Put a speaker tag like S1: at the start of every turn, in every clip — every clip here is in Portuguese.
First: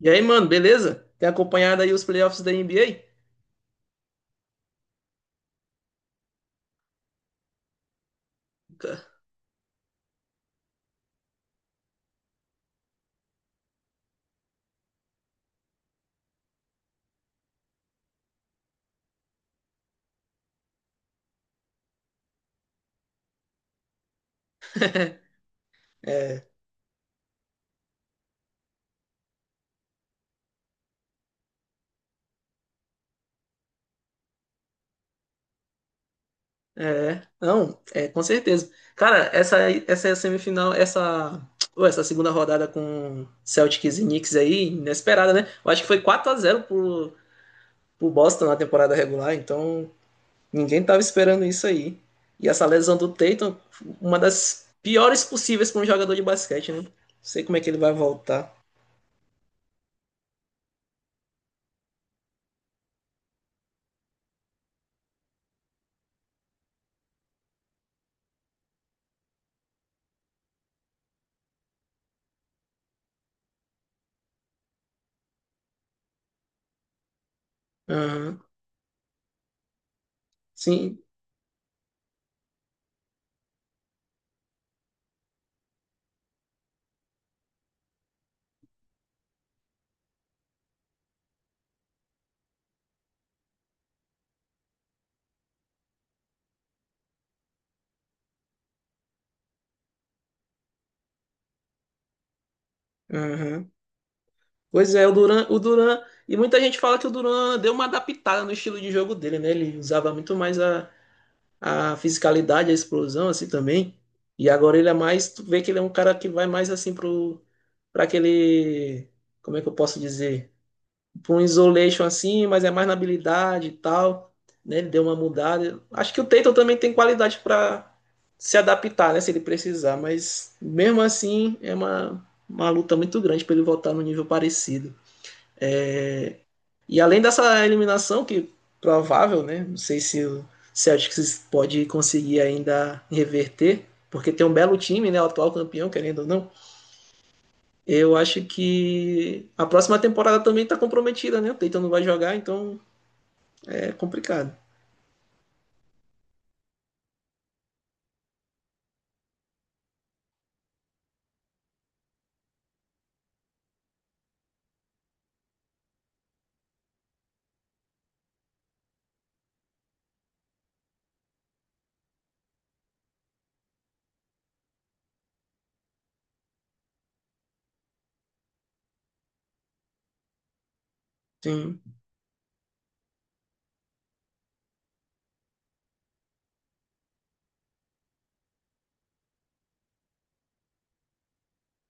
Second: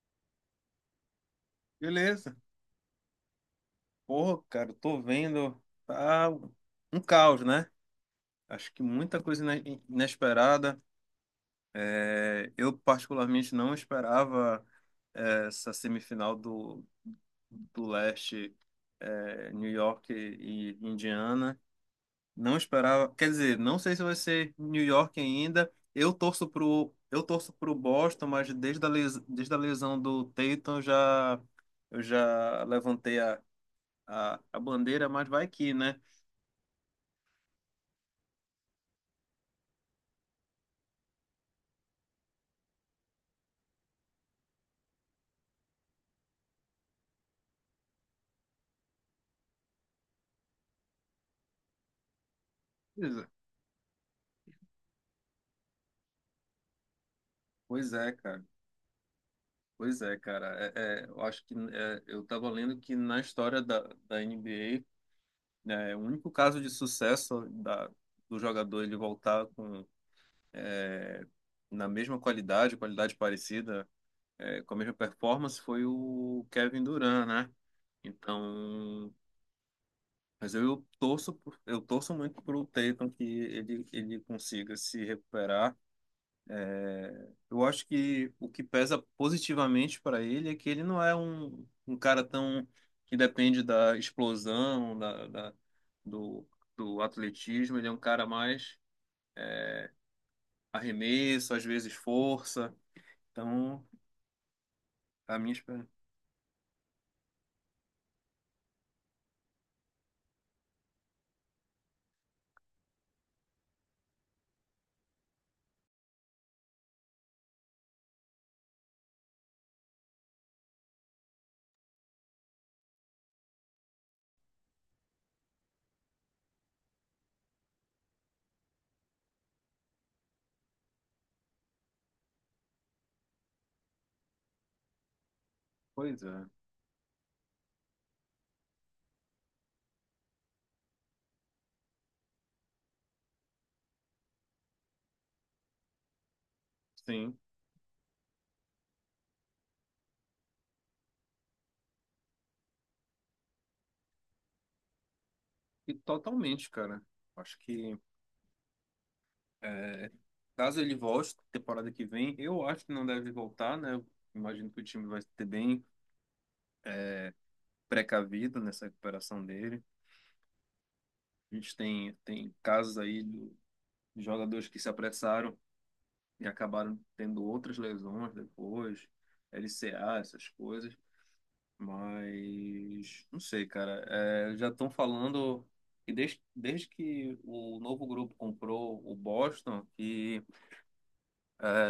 S1: E aí, mano, beleza? Tem acompanhado aí os
S2: Beleza.
S1: playoffs da NBA?
S2: Porra, cara, eu tô vendo. Tá um caos, né? Acho que muita coisa inesperada. É, eu, particularmente, não esperava essa semifinal do leste, New York e Indiana. Não esperava. Quer dizer, não sei se vai ser New York ainda. Eu
S1: É,
S2: torço pro, eu torço pro Boston, mas desde a lesão do Tatum, eu já levantei a bandeira, mas vai que, né?
S1: é, não, é, com certeza. Cara, essa semifinal, pô, essa segunda rodada com Celtics e Knicks aí, inesperada, né? Eu acho que foi 4-0 pro Boston na temporada regular, então ninguém tava esperando isso aí. E essa lesão do Tatum, uma das piores possíveis para um jogador de basquete, né? Não sei como é que ele vai
S2: Pois é, cara.
S1: voltar.
S2: Pois é, cara. É, eu acho que eu estava lendo que na história da NBA, né, o único caso de sucesso da, do jogador ele voltar com, na mesma qualidade, qualidade parecida, com a mesma performance, foi o Kevin Durant, né?
S1: Aham.
S2: Então, mas eu
S1: Sim.
S2: torço, por- eu torço muito pro Tatum, que ele consiga se recuperar. Eu acho que o que pesa positivamente para ele é que ele não é um cara tão que depende da explosão, do, do atletismo. Ele é um cara mais arremesso, às vezes força.
S1: Aham.
S2: Então,
S1: Pois é,
S2: a minha esperança.
S1: E muita gente fala que o Duran deu uma adaptada no estilo de jogo dele, né? Ele usava muito mais a fisicalidade, a explosão, assim também. E agora ele é mais, tu vê que ele é um cara que vai mais assim pra aquele, como é que eu posso dizer? Pra um isolation assim, mas é mais na habilidade e tal, né? Ele deu uma mudada. Acho que o Tatum também tem qualidade pra se adaptar, né? Se ele precisar, mas mesmo assim é uma luta muito grande pra ele voltar no nível parecido.
S2: Pois é,
S1: E além dessa eliminação, que provável, né? Não sei se o Celtics pode conseguir ainda reverter, porque tem um belo time, né? O atual campeão, querendo ou não.
S2: sim.
S1: Eu acho que a próxima temporada também está comprometida, né? O Tatum não vai jogar, então é complicado.
S2: E totalmente, cara. Acho que é, caso ele volte temporada que vem, eu acho que não deve voltar, né? Eu imagino que o time vai ter bem precavido nessa recuperação dele. A gente tem casos aí de jogadores que se apressaram e acabaram tendo outras lesões depois, LCA, essas coisas.
S1: Sim.
S2: Mas não sei, cara. É, já estão falando que desde que o novo grupo comprou o Boston, que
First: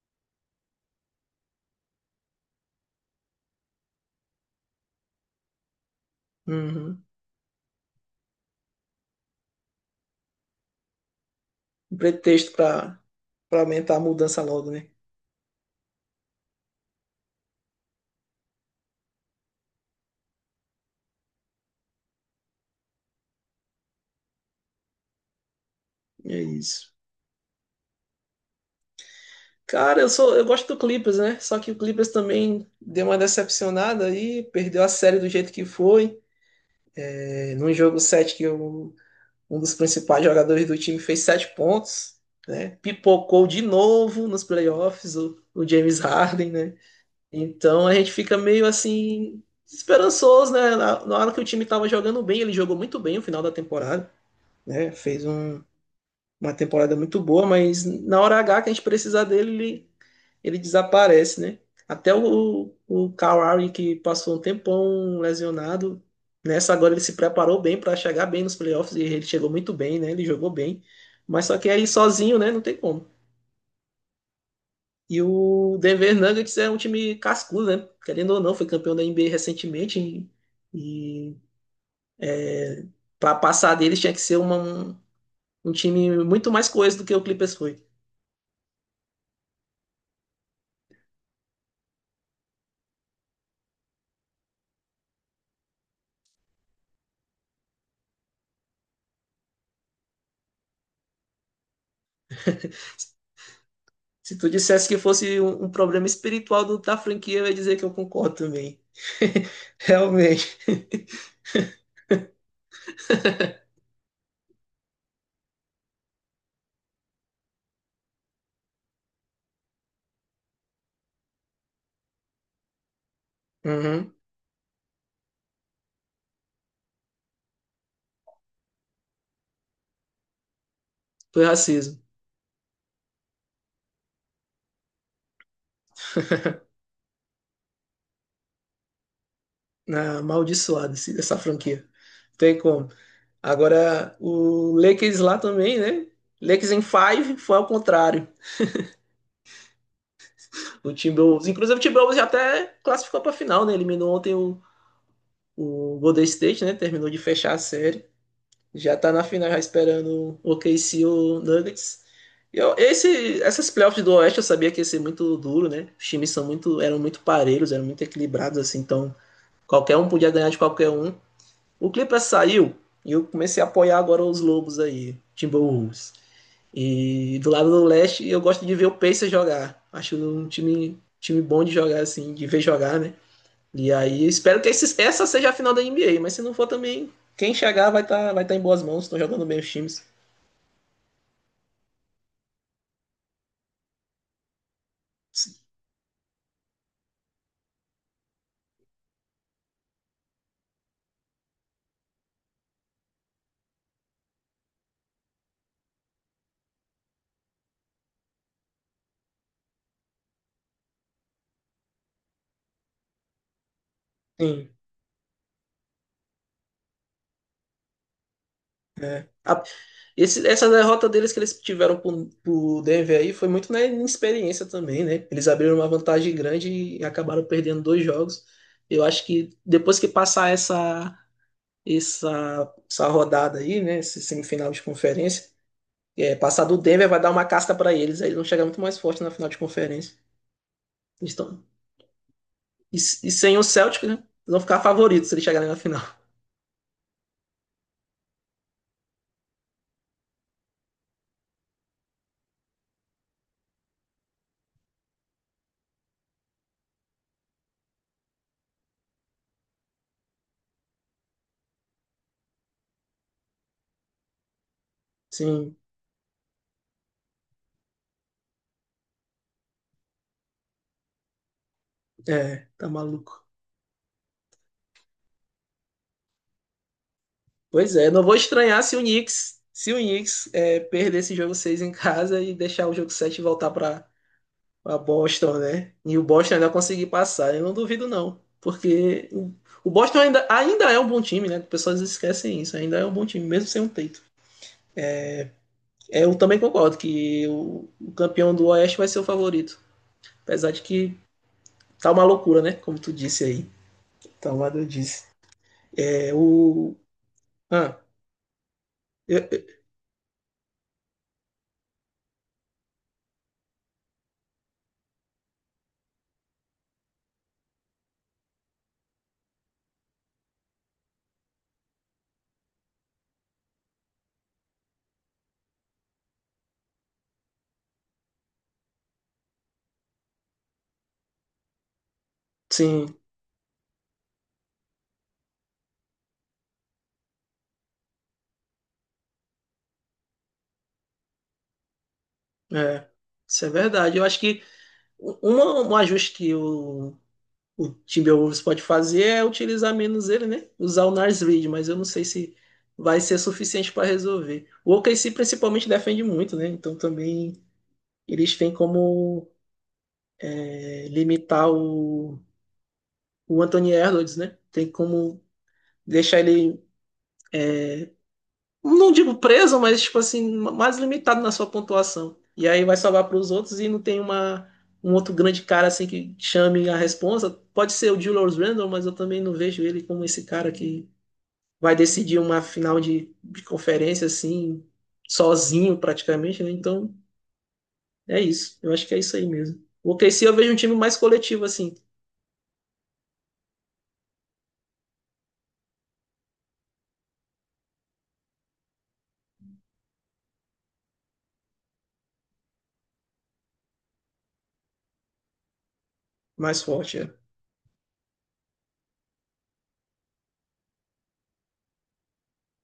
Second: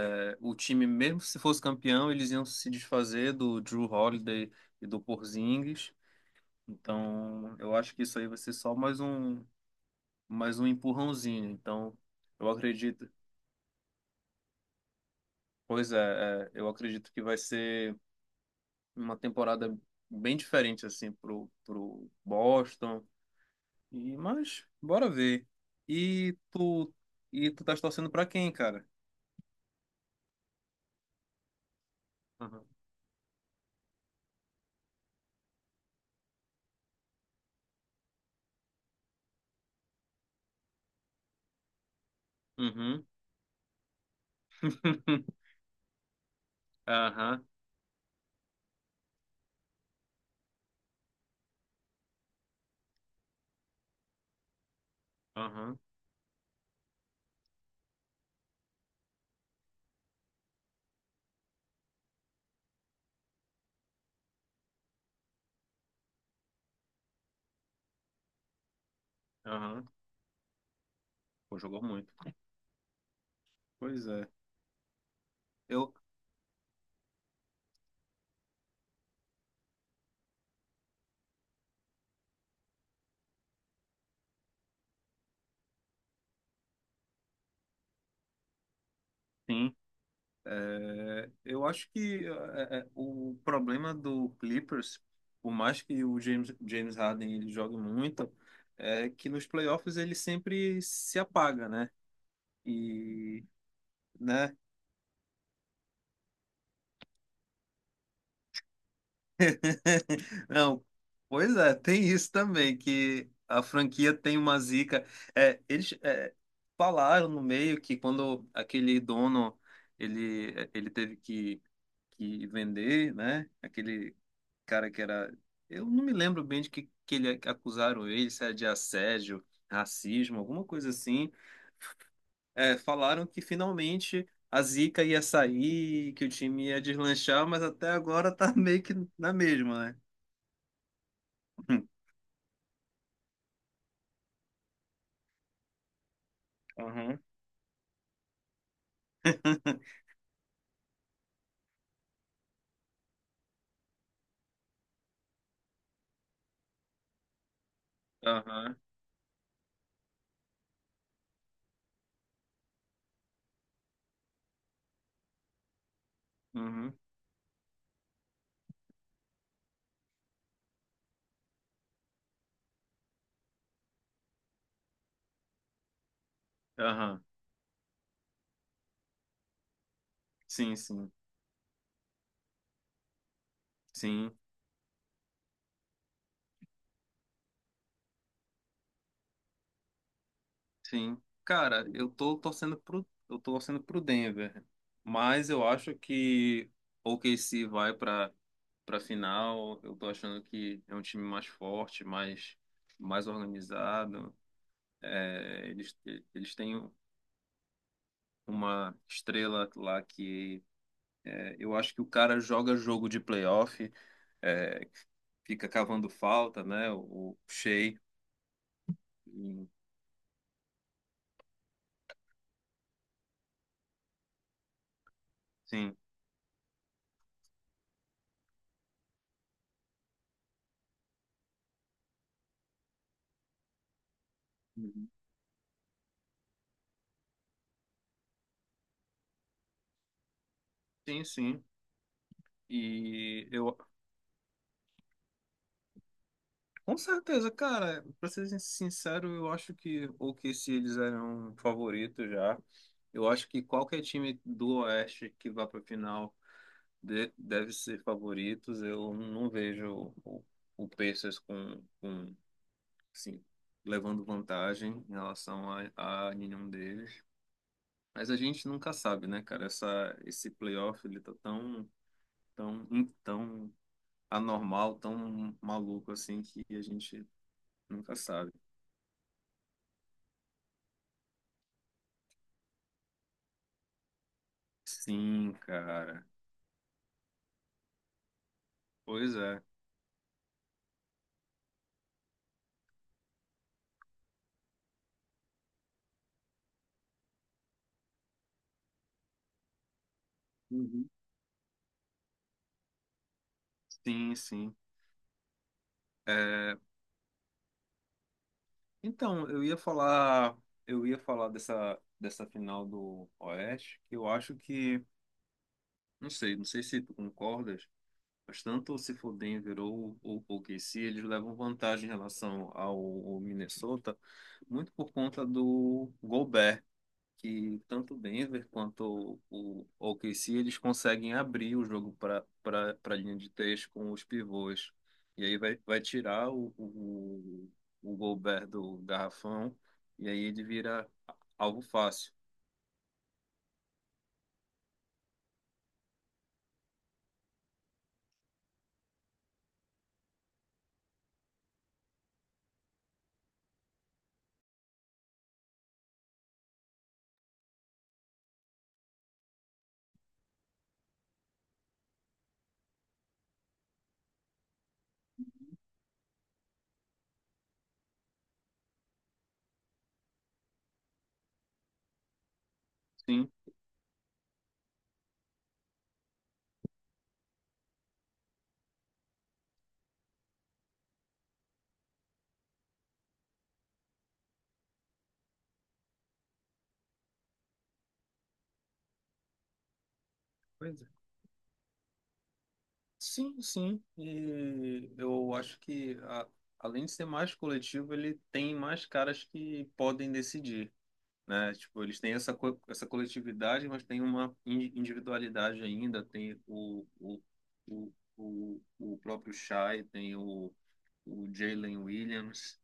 S2: é, o time, mesmo se fosse campeão, eles iam se desfazer do Drew Holiday e do Porzingis.
S1: Uhum.
S2: Então, eu acho que isso aí vai ser só mais um empurrãozinho.
S1: Um
S2: Então, eu
S1: pretexto para
S2: acredito.
S1: para aumentar a mudança logo, né?
S2: Pois é, eu acredito que vai ser uma temporada bem diferente assim pro Boston. E mas bora ver.
S1: E
S2: E
S1: é
S2: tu
S1: isso.
S2: e tu tá torcendo pra quem, cara?
S1: Cara, eu gosto do Clippers, né? Só que o Clippers
S2: Aham.
S1: também deu uma decepcionada aí, perdeu a série do jeito que foi. É, num jogo 7 que eu um dos principais jogadores do time fez sete pontos, né?
S2: Uhum.
S1: Pipocou de novo nos playoffs o, o James Harden, né?
S2: Aham.
S1: Então a gente fica meio assim esperançoso, né? Na hora que o time estava jogando bem, ele jogou muito bem no final da temporada, né? Fez
S2: Aham.
S1: uma temporada muito boa, mas na hora H que a gente precisar dele, ele desaparece, né? Até o Kawhi, que passou um tempão lesionado, nessa agora ele se preparou bem para chegar bem nos playoffs e ele chegou muito
S2: Aham.
S1: bem, né? Ele jogou bem, mas só
S2: Pô,
S1: que
S2: jogou
S1: aí
S2: muito.
S1: sozinho, né? Não tem como.
S2: Pois é.
S1: E o
S2: Eu
S1: Denver Nuggets é um time cascudo, né? Querendo ou não, foi campeão da NBA recentemente e para passar deles tinha que ser um time muito mais coeso do que o Clippers foi.
S2: sim. É, eu acho que o problema do Clippers, por mais que o James Harden ele jogue muito, é que nos playoffs ele sempre se apaga, né? E,
S1: Se tu
S2: né?
S1: dissesse que fosse um problema espiritual da franquia, eu ia dizer que eu concordo também. Realmente.
S2: Não, pois é, tem isso também, que a franquia tem uma zica. É, eles falaram no meio que quando aquele dono, ele teve que vender, né?
S1: Uhum.
S2: Aquele cara que era. Eu não me lembro bem de que ele, que acusaram ele, se era de assédio, racismo, alguma coisa assim.
S1: Foi racismo.
S2: É, falaram que finalmente a Zica ia sair, que o time ia deslanchar, mas até agora tá meio que na mesma, né?
S1: Ah, amaldiçoado essa franquia. Tem como. Agora, o Lakers lá também, né? Lakers em
S2: Aham.
S1: five foi ao contrário. O Timberwolves, inclusive o Timberwolves já até classificou para final, né? Eliminou ontem o Golden State, né? Terminou de fechar a série.
S2: Aham.
S1: Já tá na final já esperando o OKC ou Nuggets. E essas playoffs do Oeste eu sabia que ia ser muito duro, né? Os times
S2: Uhum.
S1: eram muito parelhos, eram muito equilibrados, assim, então qualquer um podia ganhar de qualquer um. O Clippers saiu e eu comecei a apoiar agora os Lobos aí, Timberwolves.
S2: Aham.
S1: E do lado do Leste eu gosto de ver o Pacers jogar. Acho um
S2: Sim,
S1: time,
S2: sim.
S1: time bom de jogar, assim, de ver jogar, né? E aí
S2: Sim.
S1: espero que essa seja a final da NBA, mas se não for também, quem chegar vai tá em boas mãos, estão jogando bem os times.
S2: Sim. Cara, eu tô torcendo pro Denver, mas eu acho que o OKC vai para para final. Eu tô achando que é um time mais forte, mais organizado. É, eles têm uma estrela lá que eu acho que o cara joga jogo de playoff,
S1: Sim,
S2: é, fica cavando falta, né? O Shea.
S1: é. A-
S2: E-
S1: esse- essa derrota deles que eles tiveram pro Denver aí foi muito na inexperiência também, né? Eles abriram uma
S2: Sim.
S1: vantagem grande e acabaram perdendo dois jogos. Eu acho que depois que passar essa rodada aí, né? Esse semifinal de
S2: Uhum.
S1: conferência, é, passar do Denver vai dar uma casca para eles, aí eles vão chegar muito mais forte na final de conferência.
S2: Sim,
S1: Eles estão
S2: sim.
S1: E
S2: E
S1: sem o
S2: eu.
S1: Celtic, né? Eles vão ficar favoritos se eles chegarem na final.
S2: Com certeza, cara, pra ser sincero, eu acho que, ou que se eles eram favoritos já, eu acho que qualquer time do Oeste que vá pra final deve ser favoritos. Eu não vejo o Pacers com, assim, levando vantagem em relação
S1: Sim,
S2: a nenhum deles. Mas a gente nunca sabe, né, cara? Esse playoff, ele tá
S1: é, tá
S2: tão,
S1: maluco.
S2: tão anormal, tão maluco assim, que a gente
S1: Pois é,
S2: nunca
S1: não vou
S2: sabe.
S1: estranhar se o Knicks é, perder esse jogo 6 em casa e deixar o jogo 7 voltar para pra
S2: Sim,
S1: Boston, né? E o
S2: cara.
S1: Boston ainda conseguir passar, eu não duvido não, porque
S2: Pois
S1: o,
S2: é.
S1: o Boston ainda é um bom time, né? As pessoas esquecem isso, ainda é um bom time, mesmo sem um Tatum. É, Eu também concordo que o campeão do Oeste vai ser o favorito. Apesar de
S2: Uhum.
S1: que tá uma loucura, né? Como tu disse aí.
S2: Sim,
S1: Então, lá
S2: sim.
S1: eu disse. É
S2: É,
S1: o. Ah, eu-
S2: então, eu
S1: eu-
S2: ia falar, eu ia falar dessa final do Oeste, que eu acho que, não sei se tu concordas, mas tanto se for Denver ou OKC, eles levam vantagem em relação ao Minnesota, muito por conta do Gobert, que tanto o Denver quanto o OKC eles conseguem abrir o jogo para a
S1: sim,
S2: linha de três com os pivôs. E aí vai tirar o Gobert do garrafão, e aí ele vira algo fácil.
S1: é. Isso é verdade. Eu acho que um ajuste que o Timberwolves pode fazer é utilizar menos ele, né? Usar o Nars Reed, mas eu não sei se vai ser suficiente para resolver. O OKC principalmente defende muito, né? Então também eles têm como é, limitar o Anthony Edwards, né? Tem como deixar ele, não digo preso, mas tipo assim, mais limitado na sua pontuação. E aí vai salvar para os
S2: Sim,
S1: outros e não tem um outro grande cara assim que chame a responsa. Pode ser o Julius Randle, mas eu também não vejo ele como esse cara que vai decidir uma final de conferência assim, sozinho praticamente, né? Então é isso. Eu acho que é isso aí mesmo. O OKC eu vejo um time
S2: pois é.
S1: mais coletivo assim,
S2: Sim, sim. E eu acho que, além de ser mais coletivo, ele tem mais caras que podem decidir. Né? Tipo, eles têm essa coletividade, mas tem uma individualidade ainda, tem
S1: mais
S2: o,
S1: forte. É.
S2: o, o, o, o próprio Shai, tem o Jalen Williams,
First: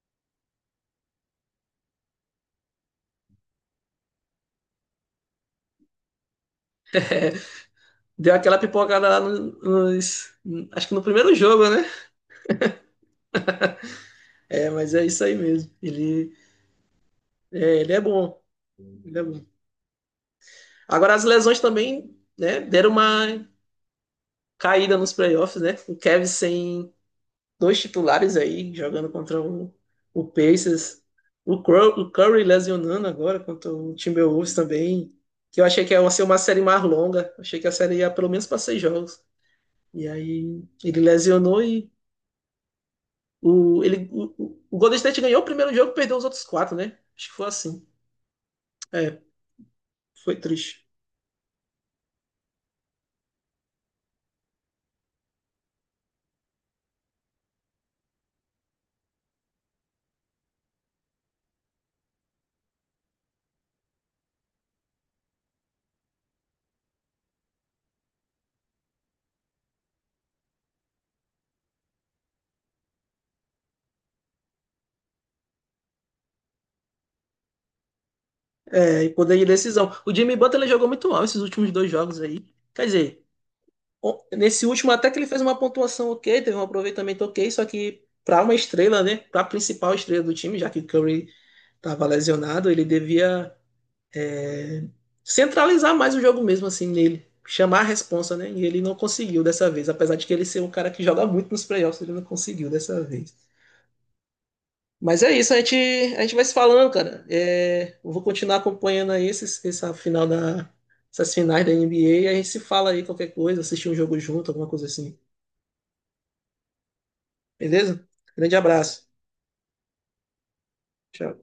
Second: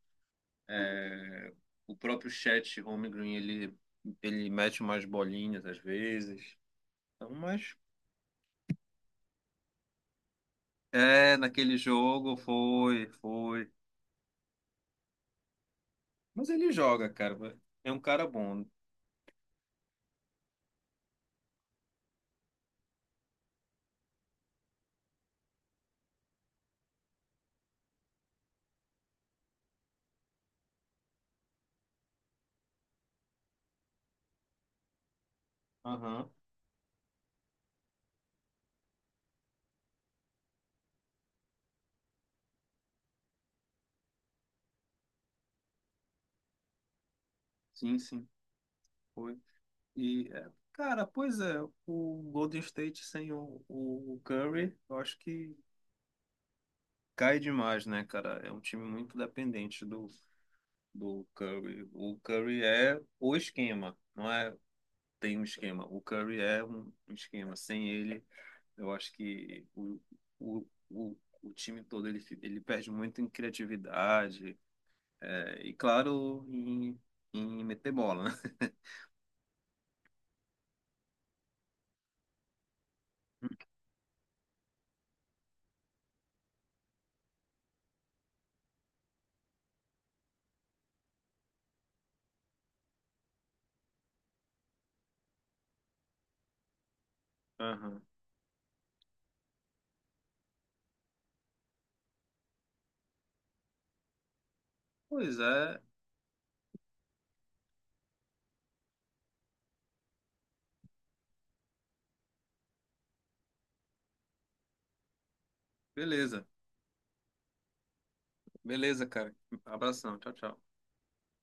S2: é, o próprio Chet Holmgren, ele mete umas bolinhas às vezes, então, mas
S1: Deu aquela pipocada lá acho que no primeiro jogo,
S2: naquele
S1: né?
S2: jogo foi,
S1: É, mas é isso aí mesmo. Ele
S2: mas ele joga, cara,
S1: É, ele
S2: é
S1: é
S2: um cara
S1: bom.
S2: bom.
S1: Ele é bom. Agora as lesões também, né, deram uma caída nos playoffs, né? O Kevin sem dois titulares aí, jogando contra o Pacers. O Curry lesionando agora contra o Timberwolves também. Que eu achei que ia ser
S2: Aham.
S1: uma série mais longa. Achei que a série ia pelo menos para seis jogos. E aí ele lesionou e o Golden State ganhou o primeiro jogo e perdeu os outros quatro, né? Acho que foi assim.
S2: Sim, sim.
S1: É,
S2: Foi. E,
S1: foi triste.
S2: cara, pois é, o Golden State sem o Curry, eu acho que cai demais, né, cara? É um time muito dependente do Curry. O Curry é o esquema, não é, tem um esquema. O Curry é um esquema. Sem ele, eu acho que o, o, o time todo, ele perde muito em criatividade, e claro, em meter bola, né?
S1: É, e poder de decisão. O Jimmy Butler jogou muito mal esses últimos dois jogos aí. Quer dizer, nesse último até que ele fez uma pontuação ok, teve um aproveitamento ok, só que para uma estrela, né, para a principal estrela do time, já que o Curry estava lesionado, ele devia é, centralizar mais o jogo mesmo assim nele, chamar a
S2: Aham.
S1: responsa, né? E ele não conseguiu dessa vez, apesar de que ele ser um cara que joga muito nos playoffs, ele não conseguiu dessa vez. Mas é
S2: Pois
S1: isso, a gente,
S2: é,
S1: a gente vai se falando, cara. É, eu vou continuar acompanhando aí esses, essa final da, essas finais da NBA e a gente se fala aí qualquer coisa, assistir um jogo junto, alguma coisa assim.
S2: beleza.
S1: Beleza? Grande
S2: Beleza,
S1: abraço.
S2: cara. Abração. Tchau, tchau.
S1: Tchau.